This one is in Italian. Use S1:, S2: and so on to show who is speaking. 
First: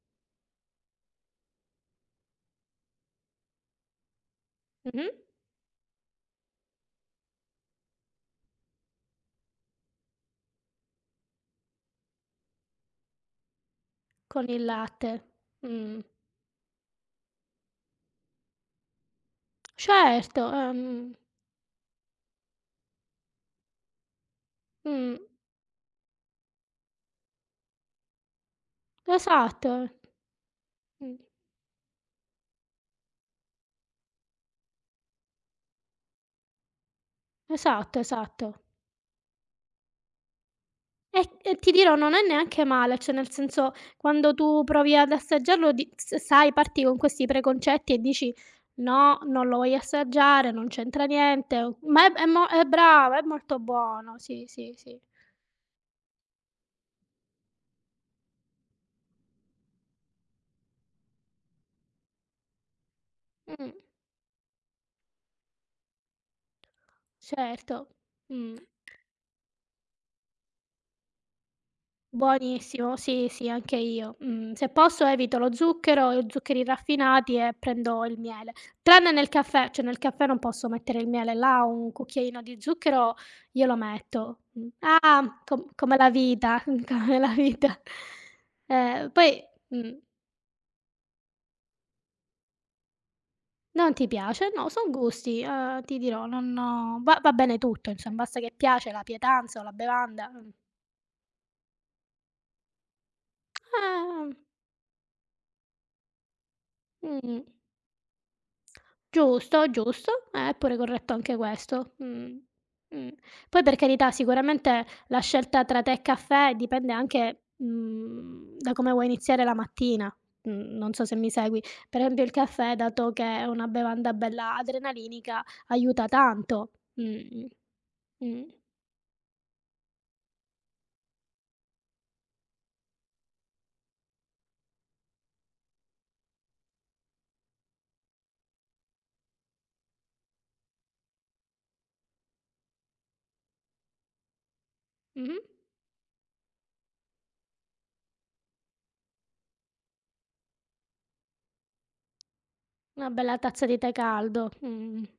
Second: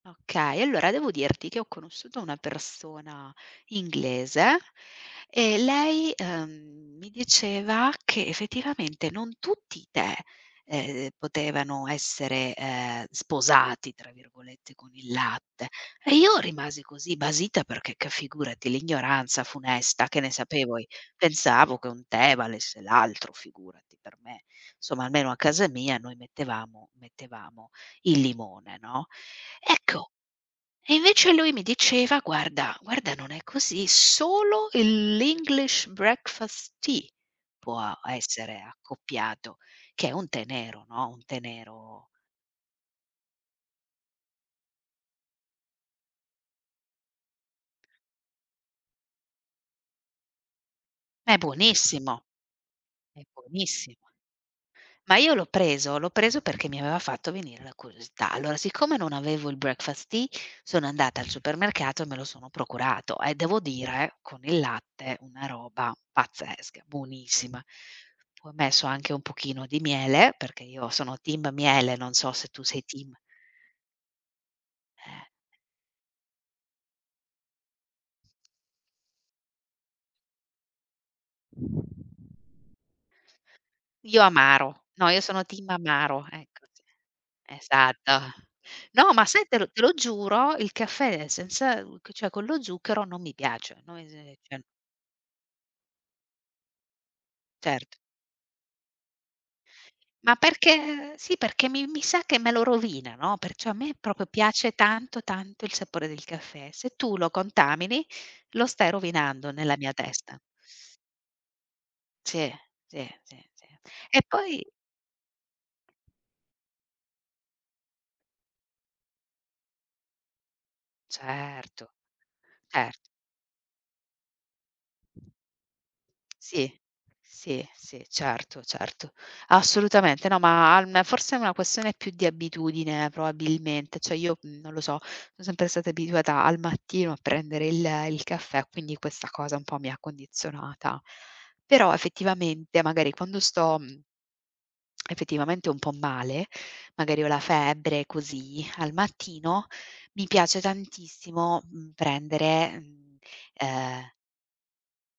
S1: Okay, allora devo dirti che ho conosciuto una persona inglese
S2: Mh-mh.
S1: e lei, uhm, mi diceva che effettivamente non tutti i tè, ehm, potevano essere, ehm, "sposati" tra
S2: Con il
S1: virgolette con il
S2: latte,
S1: latte.
S2: mh.
S1: E io rimasi così basita perché, che figurati l'ignoranza funesta, che ne
S2: Certo, eh,
S1: sapevo i
S2: mh, mh.
S1: pensavo che un tè valesse l'altro, figurati, per me. Insomma
S2: Mh.
S1: almeno a casa mia noi mettevamo mettevamo il limone, no,
S2: Esatto.
S1: ecco, e
S2: Mh.
S1: invece lui mi diceva, guarda guarda, non è così, solo il l' English Breakfast Tea può
S2: Esatto,
S1: essere
S2: esatto.
S1: accoppiato, che è un tè nero, no, un
S2: E
S1: tè
S2: e ti dirò
S1: nero
S2: non è neanche male, cioè nel senso quando tu provi ad assaggiarlo di s sai parti con questi preconcetti e dici: "No, non lo voglio assaggiare, non c'entra
S1: È
S2: niente, o" ma
S1: buonissimo
S2: è mo eh brava,
S1: è
S2: è molto
S1: buonissimo.
S2: buono. Sì, sì, sì.
S1: Ma io l'ho preso l'ho preso perché mi aveva fatto venire la curiosità. Allora siccome non avevo il Breakfast Tea, sono andata al supermercato e me lo sono procurato e devo
S2: Mh-mh.
S1: dire con il latte una roba pazzesca, buonissima.
S2: Certo,
S1: Ho
S2: mh.
S1: messo anche un pochino di miele, perché io sono team miele, non so se tu sei
S2: Buonissimo
S1: team
S2: sì sì anche io, mh. Se posso
S1: Eh.
S2: evito lo zucchero e zuccheri raffinati e prendo il miele. Tranne nel caffè, cioè nel caffè non posso mettere il miele, là un cucchiaino di zucchero glielo
S1: Io
S2: metto, mh.
S1: amaro. No, io
S2: Ah,
S1: sono
S2: co
S1: team
S2: come la
S1: amaro,
S2: vita,
S1: ecco
S2: mh,
S1: cioè.
S2: come la vita.
S1: Esatto!
S2: Eh,
S1: No, ma
S2: poi
S1: sai te te lo
S2: mh.
S1: giuro, il caffè senza cioè con lo zucchero non mi piace,
S2: Non
S1: no
S2: ti
S1: ese
S2: piace.
S1: cioè
S2: No, son gusti, uhm, ti dirò, non non va va bene tutto
S1: Certo.
S2: insomma basta che piace la pietanza o la bevanda,
S1: Ma
S2: uhm
S1: perché sì, perché mi mi sa che me lo rovina, no, perciò a me proprio
S2: Eh.
S1: piace tanto tanto il sapore del caffè. Se tu lo
S2: Mh.
S1: contamini, lo stai rovinando
S2: Giusto,
S1: nella mia
S2: giusto
S1: testa.
S2: è pure corretto anche questo, mh,
S1: Sì, sì,
S2: mh.
S1: sì,
S2: Poi
S1: sì.
S2: per carità
S1: E poi
S2: sicuramente la scelta tra tè e caffè dipende anche, mhmm, da come vuoi iniziare la mattina. Mhmm, non so se mi segui,
S1: Certo,
S2: per esempio il caffè
S1: certo.
S2: dato che è una bevanda bella adrenalinica aiuta tanto,
S1: Sì,
S2: mh,mh,
S1: sì, sì,
S2: mh.
S1: certo, certo. Assolutamente no, ma al forse è una questione più di abitudine probabilmente. Cioè io, mhmm, non lo so, son sempre stata abituata al mattino a prendere il il caffè, quindi questa cosa un po' mi ha condizionata. Però effettivamente magari quando sto, mhmm,
S2: Mh-mh.
S1: effettivamente un po' male, magari ho la febbre così, al mattino, mi piace tantissimo, mhmm, prendere,
S2: Una
S1: mhmm,
S2: bella tazza di tè
S1: uhm
S2: caldo, mh.